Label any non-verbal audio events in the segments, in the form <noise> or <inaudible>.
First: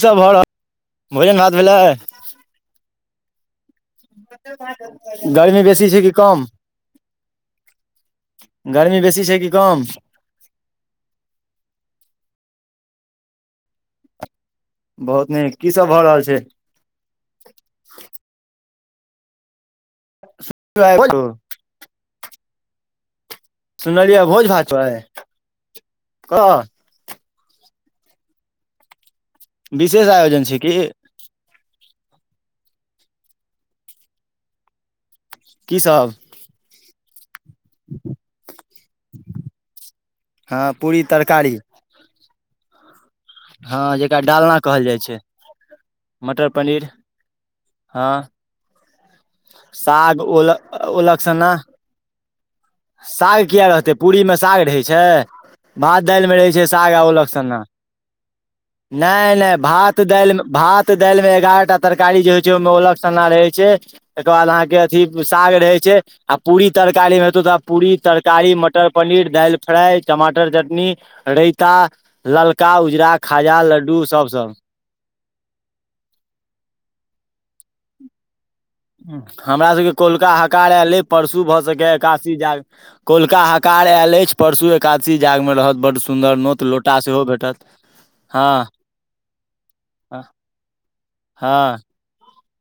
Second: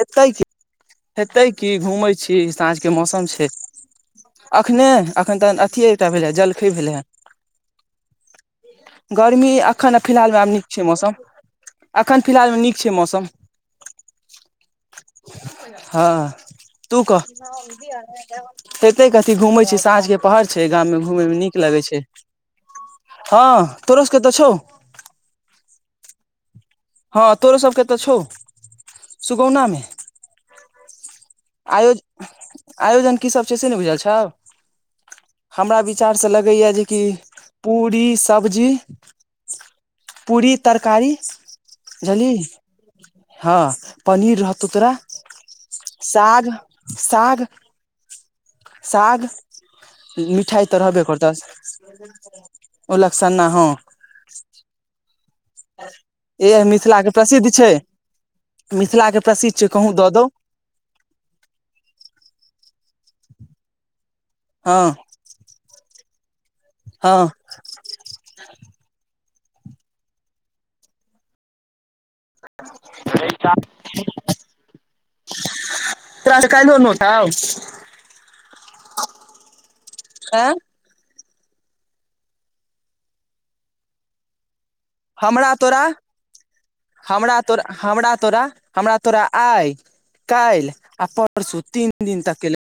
सब हैतै भऽ रहल क भोजन हेतै भात की घूमै भेलै छी साँझके मौसम छै अखने अखन गर्मी बेसी छै अथिएटा कि भेलै हे कम जलखै भेलै हेँ गर्मी बेसी छै कि कम फिलहालमे आब नीक छै मौसम अखन फिलहालमे नीक छै मौसम बहुत नीक की सब भऽ हँ रहल छै तू कह हेतै कथी घूमै छी साँझ के पहर छै गाममे घूममे नीक की लागै छै हँ तोरसके तऽ छौ त <unintelligible> ह <unintelligible> हँ तोरो सबके तऽ छौ सुगौना मे विशेष आयोजन छै की आयोजनआयोजन कीसभ छै से नहि बुझल छौ हमरा की सब विचारसँ लगैए जेकि पूरी सब्जी पूरी हँ पूरी तरकारी जली हँ जेकरा पनीर डालना रहतौ कहल तोरा जाइ छै मटर साग पनीर साग हँ साग साग ओल मिठाइ तऽ रहबे ओलक करतौ सन्ना साग किया रहतै पूरी मे साग रहै छै भात दालि मे रहै एह छय साग मिथिला के आब <unintelligible> लगसँ प्रसिद्ध ने छै मिथिला न के न प्रसिद्ध छै कहूँ भात दऽ दौ दाल में भात दालि में एगारह टा तरकारी जे होय छै ओहि में ओलग सना रहे छै एकर बाद अहाँ के हँ अथी साग रहे छय आ पूरी तरकारी में हँ हेतौ त पूरी तरकारी मटर पनीर दाइल फ्राइ टमाटर चटनी रायता ललका उजरा खाजा लड्डू सब तऽ अल क लोनत आ <unintelligible> हमरा सबके कोलका एँ हकार एलय परसू भऽ सकय एकासी जा कोलका हकार आयल अछि परसू एकादशी जाग हमरा में रहत तोरा बडड़ सुन्दर नोत लोटा सेहो हमरा भेटत तोरा हमरा तोरा हँ हमरा तोरा आय काल आ परसू हँ तीन दिन तक केे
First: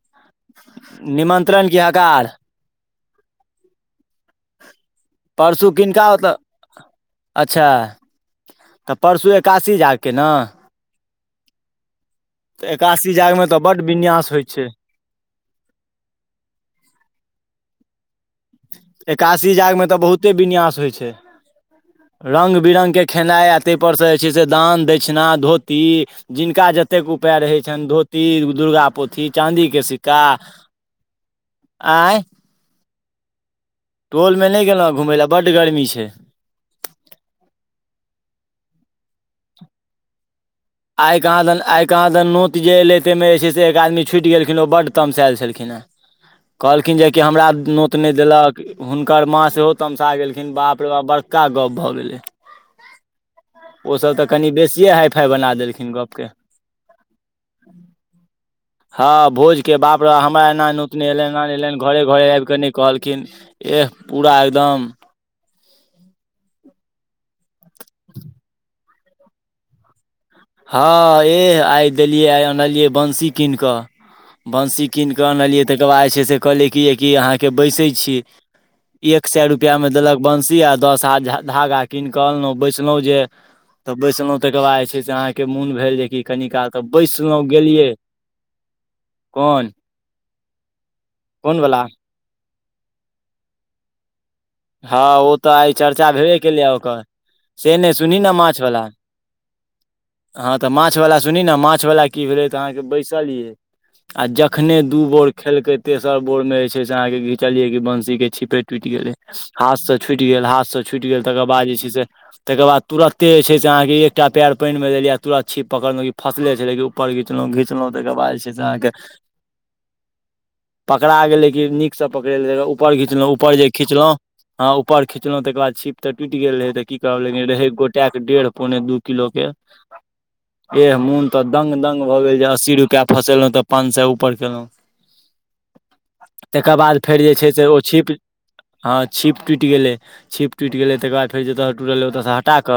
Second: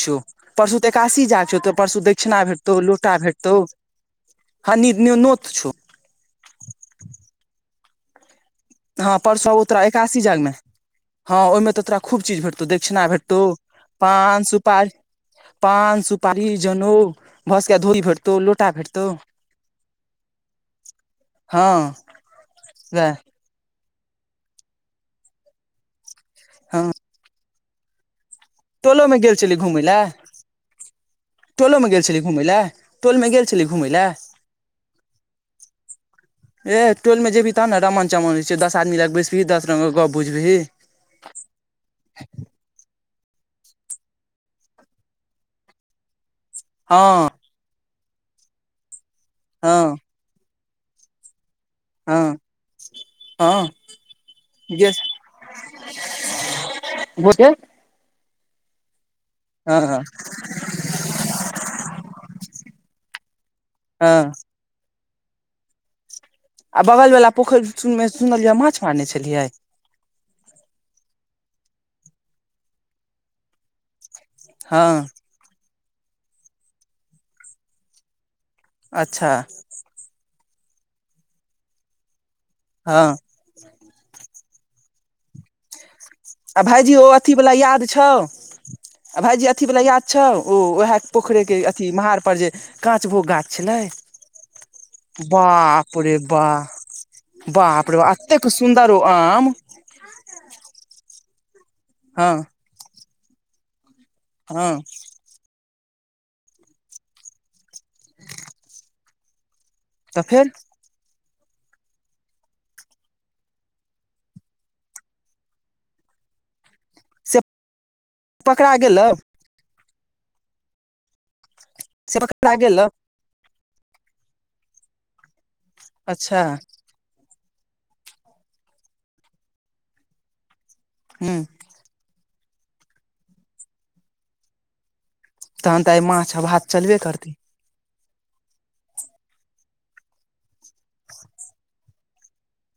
छौ परसू तऽ एकादसी जाग छौ निमन्त्रण त की परसू हकार दक्षिणा भेटतौ लोटा भेटतौ हँ नी नोत परसू छौ किनका ओते अच्छा तऽ हँ परसू आबौ एकासी तोरा जाग के एकादशी न मे हँ ओहि में तऽ तोरा खूब चीज भेटतौ तऽ दक्षिणा एकादशी भेटतौ जागमे तऽ बड्ड विन्यास पान होइ छै सुपार पान सुपारी जनेउ भसके धोई फेर एकासी जाग में तऽ बहुते विन्यास होइ छै हँ रंग बिरंग के वएह खेनाइ आत ताहिपरसँ जे छै से दान दक्षिणा धोती जिनका हँ जतेक उपाय रहै छइन धोती ती दुर्गा टोलो मे पोथी गेल छली चाँदी घुमय के लए सिक्का आँय मला तोल में गेल चली घुमलय टोल में न गेलहुँ घुमय लए बड्ड गरमी छै ए टोल में जेबही त ने रामण चमनइ छै दश आदी लग बैसबही दस रंगग गप बुझबही आइ कहाँ दन आइ कहाँ दन नोत जे एलै ताहिमे जे छय से एक आदमी छूटि गेलखिन ओ बड तमस आय छलखिन हँ <inaudible> कहलखिन जे कि हँ हमरा नोत नय देलक हुनकर माँ सेहो हँ तमसा गेलखिन बाप रे बाप ब्र का गप भऽ गेले हँ हँ ओ सब तऽ कनि बेसीए गेस हाई फाई बना दे गप के गोटे हाँ भोज के हँ बाद अहाँ हमरा एना नोत न एले एना न एले घरे घरे आबि के नय कहलखिन एह हँ पूरा एकदम आ बगल वालला पोखरिन सुनलियै माछ मारने छलियइ हँ एह आइ देलियै आइ अनलियै बंसी कीन क बंसी हँ कीन कऽ अच्छा <unintelligible> रुपयामे देलक बंसी आ दस हाथ धागा कीन कऽ अनलो बैसलो हँ जे तऽ बैसलो तेके बाद जे छै से अहाँके मोन भेल जेकि कनि आ काल तऽ भाईजी ओ बैसलहुँ अथीवला याद गेलियै छउ आ भायजी कोन अथीवला याद छउ ओ उएह पोखरिके कोन वला अथी मड़पर जे कच भो गाछ छलय हँ ओ ब तऽ आइ चर्चा पे ब भेबे केलै ओकर से बाप नहि रे बाप सुनी ने एतेक माछवला सुन्दर ओ आम हँ तऽ माछवला सुनी ने माछवला की हँ भेलै त अहाँके बैसल यै आ हँ जखने दू बोर खेलके तेसर बोर में जे छय से अहाँ के घिचलिये क बंसी के छिपे टूट गेले हाथ से तऽ छूटि गेल फेर हाथसँ छूटि गेल तकर बाद जे छय से तकर बाद तुरते जे छै से अहाँके एकटा पयर पानि मे देलियै तुरत छीप पकड़लहुं कि फसले छलै कि ऊपर से घिचलो घिच लो तऽ तेकय बाद जे छै पकड़ा आहाँ क गेलौ पकड़ा गैलय की निक स से पकड़ा पकड़ेलू गेलौ ऊपर खीचलऊ ऊपर जे खीचलो हं ऊपर खिचलो तकर बाद छीप त टूटि अच्छा गेल रहे त की कहब लेकिन रहै गोटा के डेढ़ पौने दू किलो के एह मोन तऽ हूँ दंग दंग भऽ गेल जे अस्सी रुपैआ फसेलहुँ तऽ पान सौ ऊपर केलहुँ तहन तऽ आइ माछ आ भात तकर चलबे बाद फेर जे करतै छै से ओ छिप हँ छीप टुट गेलै छीप टुट गेलै तकर बाद फेर जत सँ टुटलै ओत सँ हटा क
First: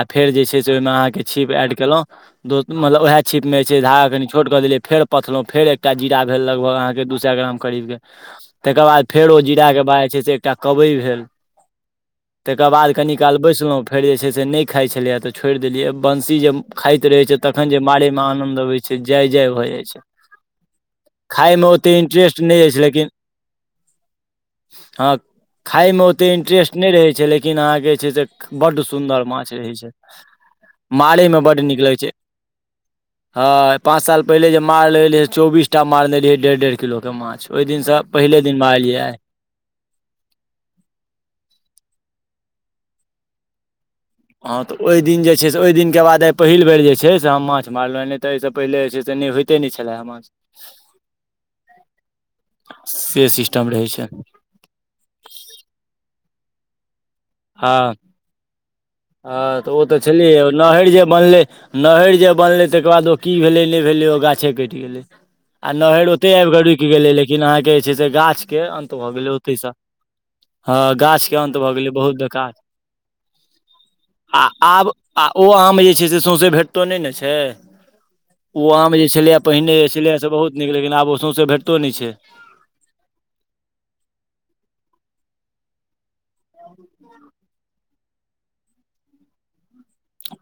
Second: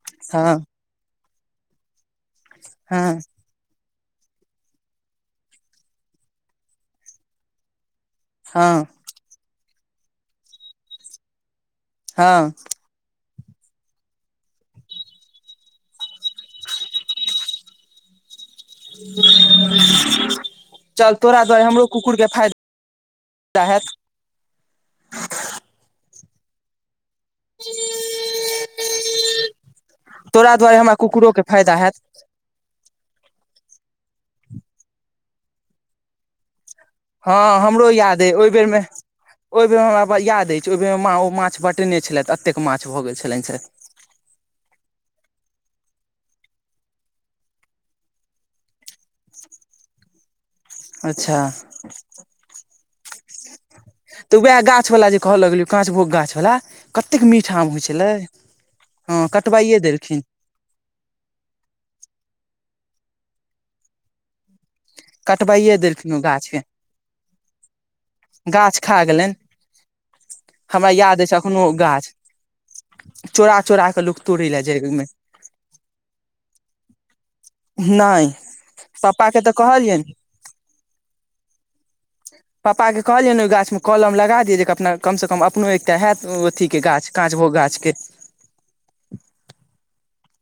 आ फेर जे हँ छै से ओहिमे अहाँके छीप एड केलहुँ दो हँ मतलब उएह छीप मे छै धागा कनि छोट क देले फेर पथलो फेर एकटा जीरा भेल लगभग अहाँ के दू सए ग्राम करीब कऽ हँ तेके बाद फेर ओ जीरा के बाद जे छै से एकटा कबई भेल हँ तेके बाद कनी काल बैसलहुँ फेर जे छै से नहि खाइत छलैय तऽ छोड़ि देलियै बंसी जे खाइत रहै छै तखन जे मारैमे एतना आनद अबै छै जय जय भए जाइ छै चल तोरा खाय मे ओते इंट्रेस्ट न अछि लेकिन ताहक हँ खााय में ओते इंटरेस्ट नहि रहे छै लेकिन लेकिन अहा के जे छै से बड सुंदर माछ रहे छै तोरा दुआरे हमरा मारे कुकुरो के में बड फायदा नीक लगे हैत छै ह पाँंच साल पहिल जे मारय लगरिहे चौबीसटा मारने रहिए रहे डेढ़ डेढ़ किलो के माछ हँ ओहि हमरो दिनसँ याद अइ पहिले ओहि दिन बेर मे मार लिये आई ओहि बेरमे हमरा याद अछि ओहि बेर माँ ओ माछ बँटेने छलथि एतेक माछ भऽ गेलै छलनि हँ तऽ ओहि दिन जे छै से ओहि दिन के बाद आइ पहिल बेर जे छै से हम माछ मारलहु ह नहि तऽ एहिसँ पहिले जे छै से तने होइते नहि छलै माछ अच्छा से सिस्टम रहै छै तऽ वएह गाछ वलाा जे कहऽ लगलियै काँचभोग गाछ वला कतेक मीठ आम होइ हँ छलै हँ त कटबाइए ओत देलखिन छलियै नहर जे बनले नहर जे बनलै तकर बाद ओ की भेलै नहि भेलै ओ गाछे कटि गेलै आ कटबाइए नहैर देलखिन ओ ओते आबि क गाछके रुकि गेलै लेकिन अहाँके जे छै से गाछ के अन्त खा भ गेलनि गेलै ओतहि सँ हमरा हँ याद गाछ अछि के अन्त भ गेलै बहुत बेकार क चोरा के लुक आ आब आ ओ आम जे छै से सोसे भेटतो नहि न छै नहि ओ आम जे छलैए पप्पाके तऽ पहिने कहलियनि छलै से बहुते नीक लेकिन आब ओ सौंसे भेटतो नहि छै पापाके कहलियनि ने ओहि गाछमे कलम लगा दियै जे अपना कमसँ कम अपनो एकटा हैत ओ अथीके गाछ काँचभोगा गाछके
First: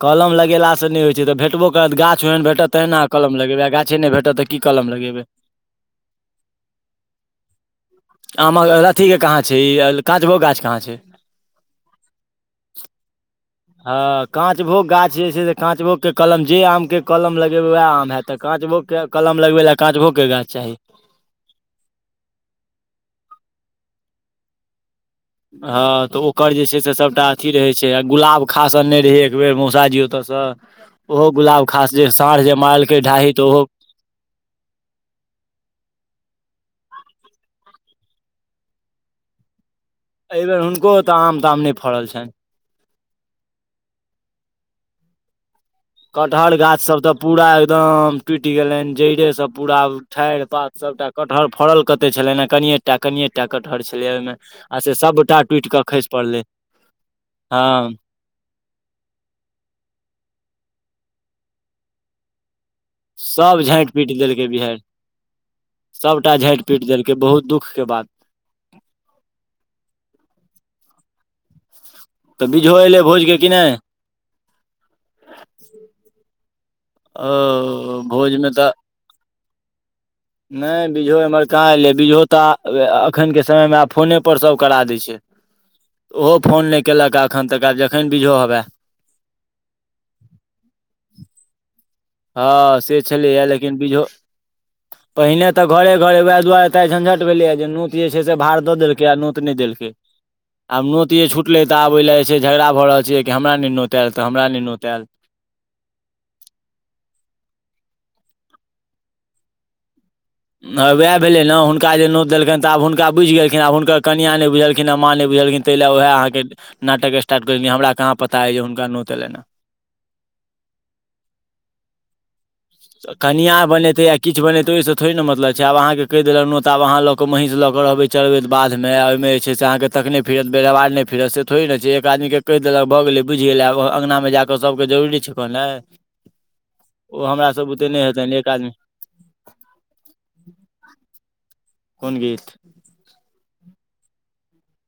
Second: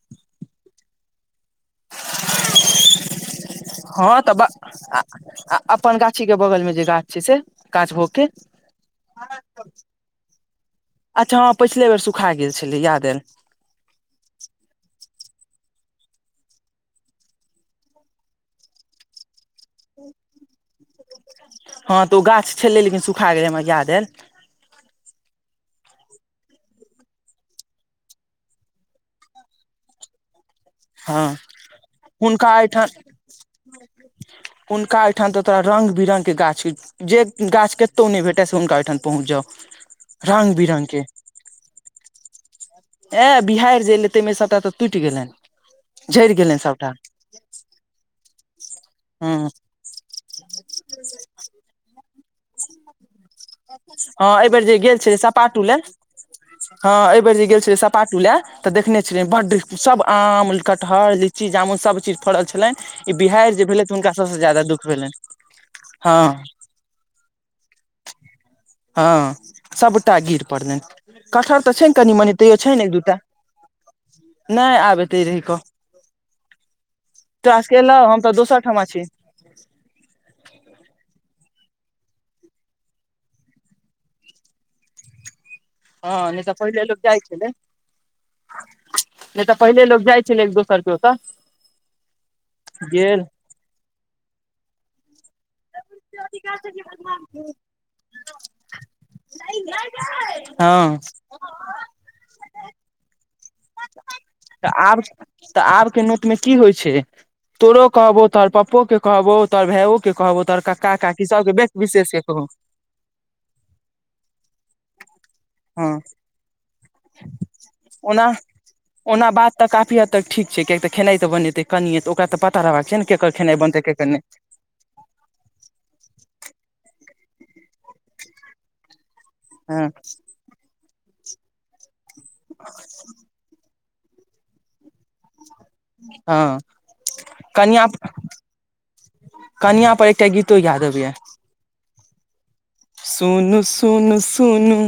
कलम लगेलासँ नहि होइ छै तऽ भेटबो ओकर गाछ ओहन भेटत तहन अहाँ कलम लगेबै गाछै न हँ भेटत तऽ त की कलम लगेबै अपन गाछी के बगल में जे गाछ छै से काँचभोगके आमक अथी के कहाँ छै ई काँचभोग गाछ कहाँ छै अच्छा हँ पछिले बेर सुखा गेल छलै याद आयल हँ काँचभोग गाछ जे छै से काँचभोग के कलम जे आम के कलम लगेबे वएह आम हेत तऽ काँचभोग के कलम लगबे ला काँचभोग के गाछ चाही हँ तऽ ओ गाछ छलैय लेकिन सुखा गेलै हमरा याद आयल हँ त ओकर जे छै से सभटा अथी रहै छै आ गुलाब खासन नहि रहै एक बेेर मौसा जी ओतय सँ हँ ओहो गुलाब खास जे साँढ़ हुनका जे एहिठाम मारालके ढाही तऽ ओहो हुनका हिठाम तऽ तोरा रंग बिरंगक के गाछ जे गाछ केतौ न भेटैय से हुनका ओठान पहुँच जाउ एहि रंग बेेर बिरंग हुनको के तऽ आम ताम नय फड़ल छनि ए बिहार जाय लै ताहि में सभटा तऽ टुटि गेलनि झड़ि कटहर गेलनि गाछ सभटा सब तऽ पूरा एकदम टूइट गेलनि जड़े हँ सब पूरा ठारि पात सबटा कठहर फरल कते छलनि ह कनियेटा कनिय एकटा कटहर छलै ओहिमे हँ एहिबेर जे आ से गेल छलै सबटा सपाटू टूटि लए कऽ खसि पड़लै हँ एहि बेेर जे गेल हँ छलय सपाटू लए तऽ देखने छलिय बड्ड सब आम कटहर लीची जामुन सब चीज फड़ल छलय ई बिहार सभ जे भेलै झाँटि तऽ हुनका पीट सबस देलकै ज्यादा बिहाड़ि दुःख भेलन ह सभटा झाँटि पीट देलकय बहुत दुख के बात हँ सबटा गिर पड़लनि कटहर तऽ छय ने कनि मने तऽ तैयो छय बीजहो ने एक एलै दूटा भोज के कि नहि नहि आब एते रहि कऽ टास्क एलउ ओ हम तऽ भोज मे दोसर ठमा छी नहि बीजों एम्हर कहाँ एलै बीजो तऽ एखनके समयमे आब फोनेप सभ करा दै छय हँ नइ तऽ पहिले लोक जाइ छै एखन ल तक आब जखन बीजो हवए नय तऽ पहिले लोक जाइ छलै एक दोसर के ओतऽ हँ से गेल छलैया लेकिन बीझो पहिने तऽ घरे घरे उएह दुआरे तऽ झंझट भेलैया जे नोत जे छै से भार देलकै आ नोत नहि देलकै आब हँ नोत जे छूटलै तऽ आब ओहि ल जे छय झगड़ा भऽ रहल छैै कि हमरा नहि नोत आयल तऽ हमरा नहि नोत आयल तऽ आब के नौत मे की होइ छय तोरो कहबो तऽ पाप्पा के कहबो त भायइो के कहबो तोहर हँ कक्का उएह काकी भेलै सबके ने व्यक्ति हुनका जे विशेष के नो कहू देलनि तऽ आब हुनका बुझि गेलखिन आब हुनकर कनियाँ नहि बुझलखिन आ माँ नय बुझलखिन ताहि लए हँ वएह अहाँके नाटक स्टार्ट कर हमरा कहाँ पता हय जे हुनका नोत एले त काफी हद तक ठीक छै किय तऽ खेनाइ तऽ बनेतैनिय त ओकराऽ प कनिया बनेतै या किछ बनेतै ओहिसँ थोेरी ने मतलब छै आब अहा के क के देलक न तबह ल के मेहं ल के रहे छय चढ़बैत बादमे ओहि में जे छै से अहाँके हँ तखने फिरत बेरवार नहि फित से थोड़े ने छै एक आदमीके कहि देलक भऽ गेलै बुझि गेल आ अँगनामे जाकऽ सभके जरूरी छै कहलहुै हं सब बत नय हतै एक आदमी कनिआँ पर एकटा गीतो याद अबय या कोन गीत सुनू सुन सुनू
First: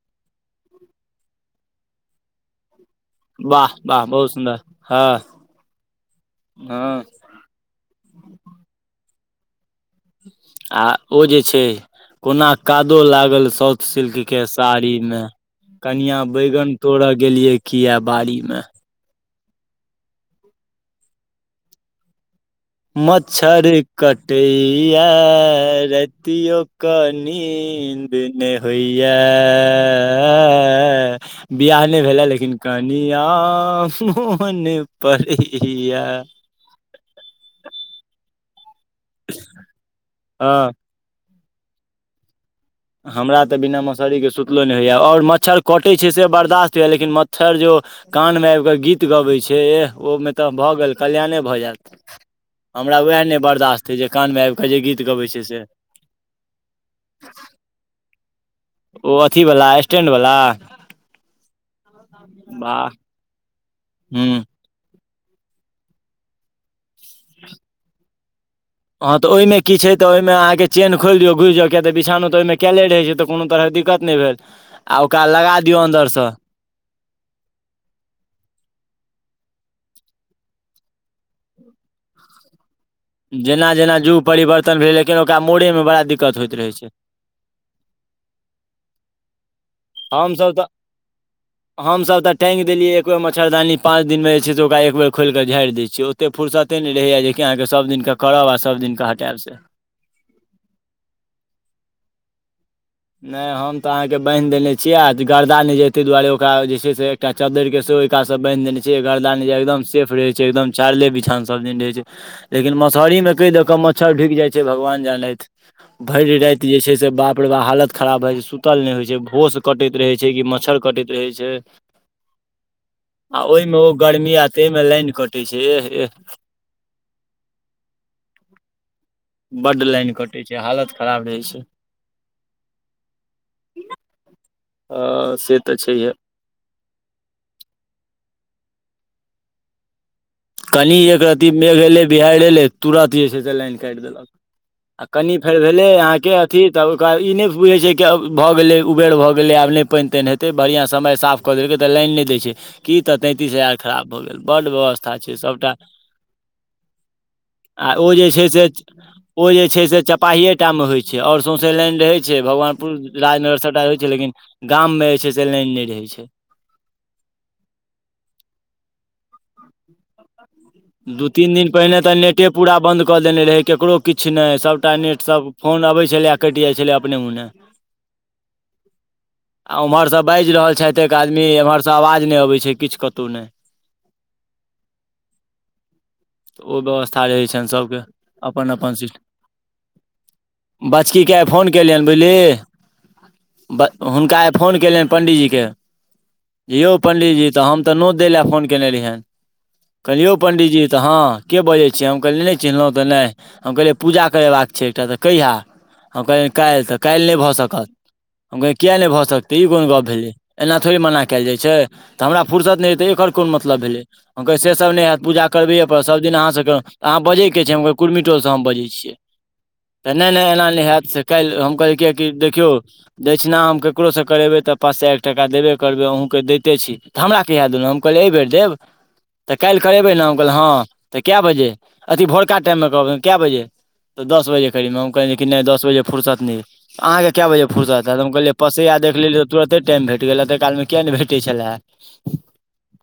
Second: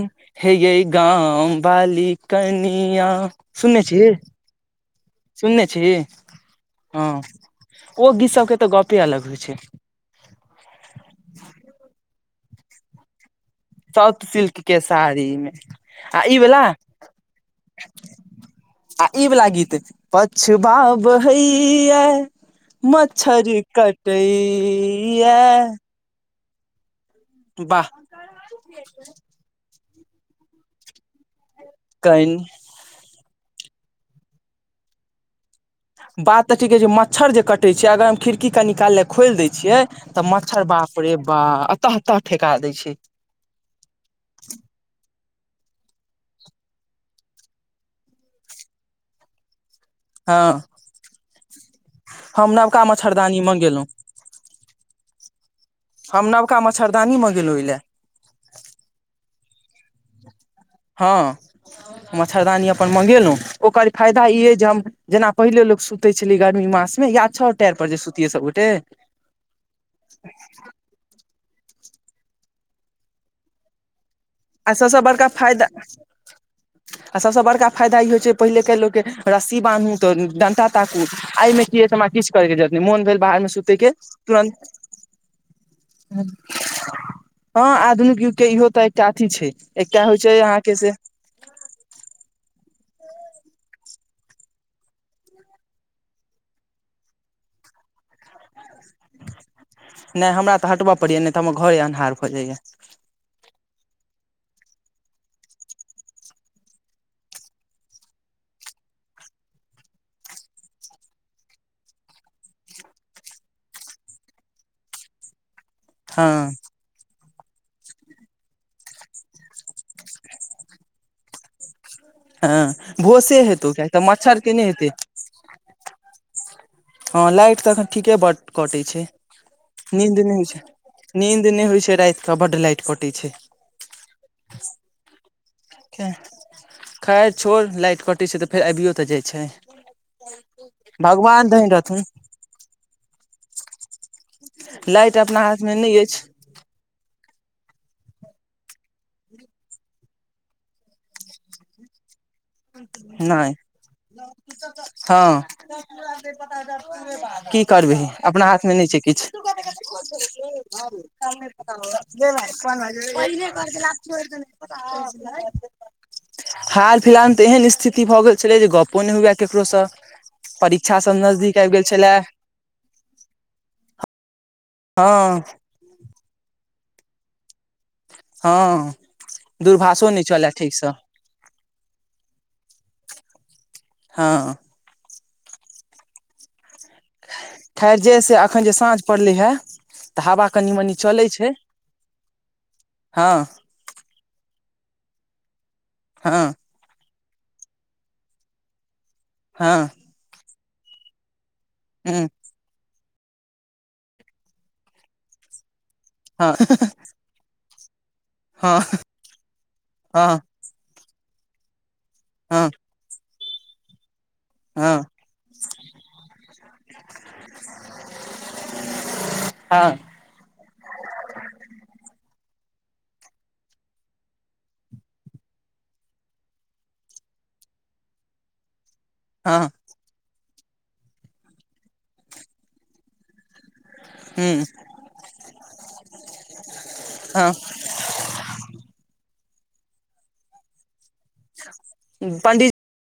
हे यय गाम बाली कनिया वाह सुनने छी वाह बहुत सुन्दर हँ सुनने छी हँ ओ गीत सबके तऽ गपे अलग होइ छय आ ओ जे छय कोना कादो लागल शौ सिल्क के साड़ी में आ कनिया ई वला बैगन तोरो गेलिये किया बाड़ी में आ ई वला गीत छै पछबा बहैया मच्छर कटइया रतियओ कऽ वाह नीन्द नहि होइया <unintelligible> बियाह नहि भेले कनि लेकिन कनि आ मो नहि पड़ैय बात तऽ की कहे छै मच्छर जे कटे छय अगर हम खिड़की क निकाल ले खोल द छियइ तऽ मच्छर हँ बाप रे बा आ तह तह ठेका दै छय हमरा तऽ बिना मसहरीके सुतलो नय होइए आओर मच्छर कटै छै से बर्दश्त होइए लेकिन मच्छर जो कानमे आबि कऽ गीत गबैत छै एह ओहि में तऽ हँ भऽ गेल कल्याणे भऽ जायत हम नवका हमरा उ है नहि मच्छरदानी मंगेलहुँ बर्दाश्तए जे कानमे आबि कऽ जे गीत गबै छै से हम नबका मच्छरदानी मगेलहुँं ओएलै ओ अथी वलला स्टैंड वलला हँ मच्छरदानी वाह अपन मंगेलहुँ ओकर फायदा हूँ ई अइ जे हम जेना पहिले लोक सुते छलै गर्मी मास मे या छओ टायर पर जे सुतियै सबगोटे हँ तऽ ओहिमे की छै तऽ ओहिमे अहाँके चेन खोलि दौ घुरि जाउ किया तऽ बिछनो तऽ ओहिमे कये रहै छै तऽ कोनो तरहके दिक्कत नहि भेल आ सभसँ ओकरा बड़का लगा फायदा दियौ अन्दर से आ सबसँ बड़का फायदा ई होइ छै पहिलेके लोक रस्सी बान्हू तऽ डण्टा ताकू आइ मे कि अछि हमरा किछ कर के जरत मोन भेल बाहर मे जेना सुतेके जेना जुग तुरंन्त परिवर्तन भेलै लेकिन ओकरा मोड़ेमे बड़ा दिक्कत होइत रहै छै हँ आधुनिक युग के इहो तऽ एकटा अथी छै एकटा होइ छै हमसब तऽ अहाँके <inaudible> हमसभ तऽ टैंक देलियै एक बेर मच्छरदानी पाँच दिनमे जे छै से ओकरा एक बेर खोलिकऽ झाड़ि दे छियै एतेक फुरसते नहि रहैए जेकि अहाँके सभ दिनके करब आ सभ दिनक हटैब से नहि हमरा तऽ हटबय पड़या नहि तऽ हमर घरे अनाहर भ जइया नहि हम तऽ अहाँके बान्हि देने छियै आ गर्दा नहि जे ताहि दुआरे ओकरा जे छै से एकटा चददेर के सेहो ओहि कासँ बान्हि देने छै घरदा छै एकदम सेफ रहै छै एकदम चारले बिछाओ सब दिन रहै छै लेकिन मसहरीमे कै दऽ कऽ मच्छर ढुकि जाइत छै भगवान जानैत भरि हँ राति जे छै से बाप रे बाह हालत खराब भए जाइ छै सुतल नहि होइ छै भहोश कटैत रहै छै कि मच्छर कटैत रहै छै हँ भोसे आ हेतौ ओहिमे कियाक ओ तऽ गर्मी मच्छर के नहि आते मे हेतै लाइन कटे छै एह एह हँ लाइट तऽ एखन ठीके बड कटैत छै बड्ड लाइन नींन्द नहि कटै होइ छै हालत खराब रहै नींन्द नहि होइ छै राति कऽ बड लाइट कटे छै हँ से तऽ खैर छैहे खैर छोड़ लाइट कटै छै तऽ फेर अबियो तऽ जाइ छै कनि एक भगवान रती दहीन मेघ रहथुन एलै बिहहारड़ि एलै तुरन्त जे छै से लाइन काटि देलक आ लाइट कनि अपना फेर हाथ मे भेले नहि अहाँ के अछि कि तऽ ओकरा ई नहि बुझै छै कि भऽ गेलै उबेर भऽ गेलै आब नहि पानि तानि हेतै बढ़िआँ समय साफ कऽ देलकै तऽ लाइन नहि दै छै की तऽ तैंतीस नहि हजार खराब भऽ गेल बड्ड व्यवस्था छै हँ सभटा की आ करबी ओ जे अपना छै से हाथमे नहि छै किछ ओ जे छै से चपाहिए टा मे होइ छै आओर सौँसे लाइन रहै छै भगवानपुर पहिल राजनगर सभटा करै रहै छै लेकिन गाममे जे छै से छैले लाइन नहि रहै छै <unintelligible> हाल फिलहालमे तऽ एहन स्थिति भऽ गेल छलै जे गपो नहि हुए ककरोसँ परीक्षा सब नजदीक आबि गेल छलै टे पूरा बन्द कऽ देने रहै ककरो किछ नहि सबटा नेट हँ सब फोन अबै छलै आ कटि जाइ छलै अपने मुनहे हँ आ दूरभाषो ओम्हरसँ नहि चलए बाजि रहल ठीकसँ छथि एक आदमी एम्हरसँ आवाज नहि अबै छै किछ कतहु नहि हँ ओ व्यवस्था रहै छनि सभके खैर जे से एखन जे अपन अपन साँझ सीस्ट पड़लै हे तऽ हवा कनि मनि चलै बचकीके आई छै फोन केलियनि बुझलिहि हँ ब हुनका आइ फोन कयलियन पण्डीजी के हँ यौ पण्डीजी तऽ हम तऽ नोत दै लए फोन कने रहि हन हँ कहलिये यौ पंडी जी त हा के बजे छीे हम हूँ कहली नय चिन्हलौ तऽ नहि हम कहलिए पूजा करेबाके छै एकटा तऽ कहिया हम कहलिए हँ काल्हि तऽ काल्हि नहि भऽ सकत हम कहलिए हँ किए नहि भऽ सकतै ई कोन गप भेलै हँ हँ एना थोड़े मना कैल जाइत छै तऽ हमरा हँ फुर्सत नहि हेतै एकर कोन मतलब भेलैै हम कहलिये से सब नहि हँ हैत पूजा करबैय परत सब दिन आहाँ स करेलू आहाँ बाजी कय रहत छिये त हम कहलिए कुर्मी टोल स बैजय छियै हँ तऽ नहि नहि एना नहि हैत से काल्हि हम कहल किैए कि देखियौ दक्षिणा हम ककरोसँ करेबै तऽ पाँच सए एक टाका देबे करबै अहुूँके दैते छी तऽ हमरा कहिय देलहुँ हम कहलिय एहि बेर देब <inaudible> तऽ काल्हि करेबै ने हम कहनि हँ तऽ कए बजे अथिी भोरका टाइममे कहबै कए बजे तऽ दस हूँ बजे करीमे हम कहलिए छै कि दस बजे फुरसत नहि होय छै अहाँकेँ कए हँ बजे फुरसत त हम कहलियै पसै आ देखि लेलियै तऽ तुरते टाइम भेट गेलै एतहि कालमे किया नहि भेटै छलैय पंडी